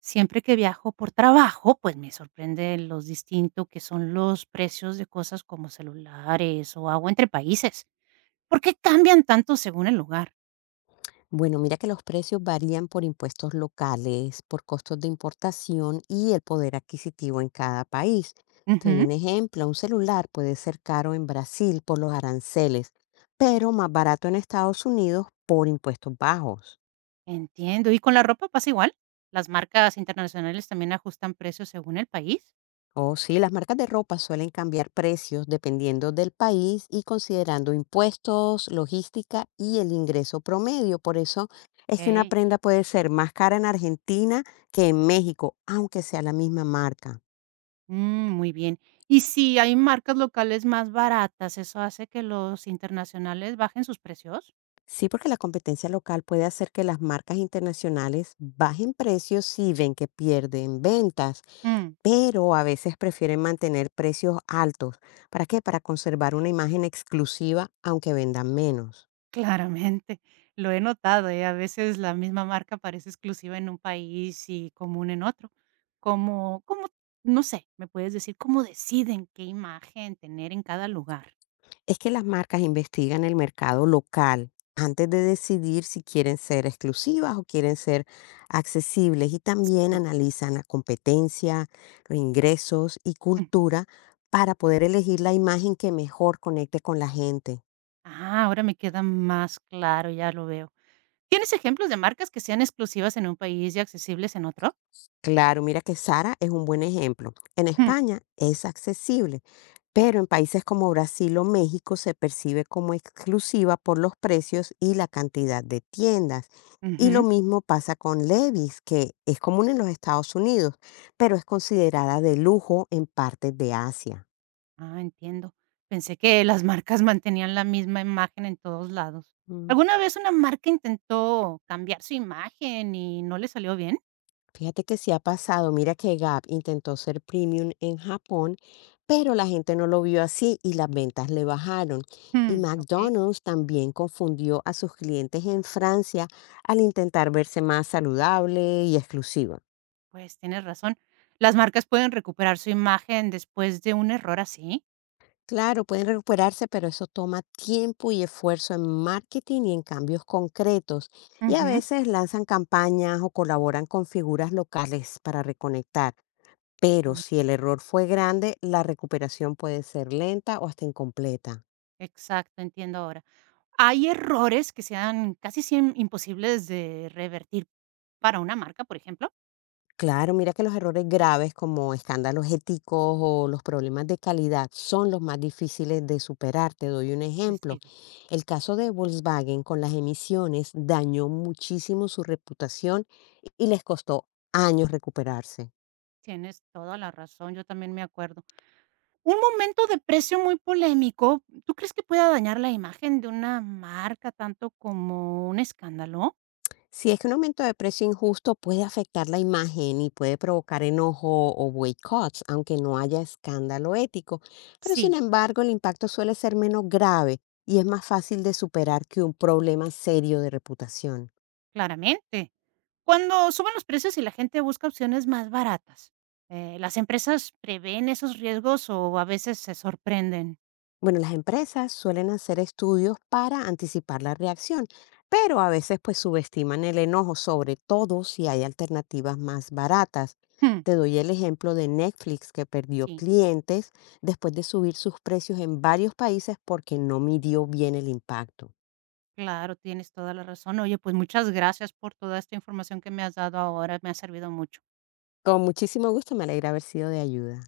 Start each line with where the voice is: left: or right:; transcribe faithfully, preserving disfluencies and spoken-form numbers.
right: Siempre que viajo por trabajo, pues me sorprende los distinto que son los precios de cosas como celulares o agua entre países. ¿Por qué cambian tanto según el lugar?
left: Bueno, mira que los precios varían por impuestos locales, por costos de importación y el poder adquisitivo en cada país. Te doy
right: Ujú.
left: un ejemplo, un celular puede ser caro en Brasil por los aranceles, pero más barato en Estados Unidos por impuestos bajos.
right: Entiendo. ¿Y con la ropa pasa igual? ¿Las marcas internacionales también ajustan precios según el país?
left: O sí, las marcas de ropa suelen cambiar precios dependiendo del país y considerando impuestos, logística y el ingreso promedio. Por eso es que una
right: Ok,
left: prenda puede ser más cara en Argentina que en México, aunque sea la misma marca.
right: mm, muy bien. ¿Y si hay marcas locales más baratas, eso hace que los internacionales bajen sus precios?
left: Sí, porque la competencia local puede hacer que las marcas internacionales bajen precios si ven que pierden ventas,
right: Mm.
left: pero a veces prefieren mantener precios altos. ¿Para qué? Para conservar una imagen exclusiva aunque vendan menos.
right: Claramente, lo he notado, ¿eh? A veces la misma marca parece exclusiva en un país y común en otro. Como, como, no sé, me puedes decir cómo deciden qué imagen tener en cada lugar.
left: Es que las marcas investigan el mercado local antes de decidir si quieren ser exclusivas o quieren ser accesibles y también
right: Sí.
left: analizan la competencia, los ingresos y
right: Ujú.
left: cultura para poder elegir la imagen que mejor conecte con la gente.
right: Ah, ahora me queda más claro, ya lo veo. ¿Tienes ejemplos de marcas que sean exclusivas en un país y accesibles en otro?
left: Claro, mira que Sara es un buen ejemplo. En
right: Mm,
left: España es accesible, pero en países como Brasil o México se percibe como exclusiva por los precios y la cantidad de tiendas. Y lo
right: ujú.
left: mismo pasa con Levi's, que es común en los Estados Unidos, pero es considerada de lujo en partes de Asia.
right: Ah, entiendo. Pensé que las marcas mantenían la misma imagen en todos lados.
left: Mm,
right: ¿Alguna vez una marca intentó cambiar su imagen y no le salió bien?
left: Fíjate que sí ha pasado. Mira que Gap intentó ser premium en Japón, pero la gente no lo vio así y las ventas le bajaron. Y
right: Mm, ok,
left: McDonald's también confundió a sus clientes en Francia al intentar verse más saludable y exclusiva.
right: pues tienes razón. Las marcas pueden recuperar su imagen después de un error así.
left: Claro, pueden recuperarse, pero eso toma tiempo y esfuerzo en marketing y en cambios concretos. Y a
right: Ujú.
left: veces lanzan campañas o colaboran con figuras locales para reconectar. Pero
right: Mm.
left: si el error fue grande, la recuperación puede ser lenta o hasta incompleta.
right: Exacto, entiendo ahora. ¿Hay errores que sean casi siem- imposibles de revertir para una marca, por ejemplo?
left: Claro, mira que los errores graves como escándalos éticos o los problemas de calidad son los más difíciles de superar. Te doy un
right: Te
left: ejemplo.
right: sigo.
left: El caso de Volkswagen con las emisiones dañó muchísimo su reputación y les costó años recuperarse.
right: Tienes toda la razón, yo también me acuerdo. Un momento de precio muy polémico, ¿tú crees que pueda dañar la imagen de una marca tanto como un escándalo?
left: Si es que un aumento de precio injusto puede afectar la imagen y puede provocar enojo o boicots, aunque no haya escándalo ético. Pero sin
right: Sí,
left: embargo, el impacto suele ser menos grave y es más fácil de superar que un problema serio de reputación.
right: claramente. Cuando suben los precios y la gente busca opciones más baratas, eh, las empresas prevén esos riesgos o a veces se sorprenden.
left: Bueno, las empresas suelen hacer estudios para anticipar la reacción, pero a veces pues subestiman el enojo, sobre todo si hay alternativas más baratas.
right: Hmm,
left: Te doy el ejemplo de Netflix que perdió
right: sí,
left: clientes después de subir sus precios en varios países porque no midió bien el impacto.
right: claro, tienes toda la razón. Oye, pues muchas gracias por toda esta información que me has dado ahora, me ha servido mucho.
left: Con muchísimo gusto, me alegra haber sido de ayuda.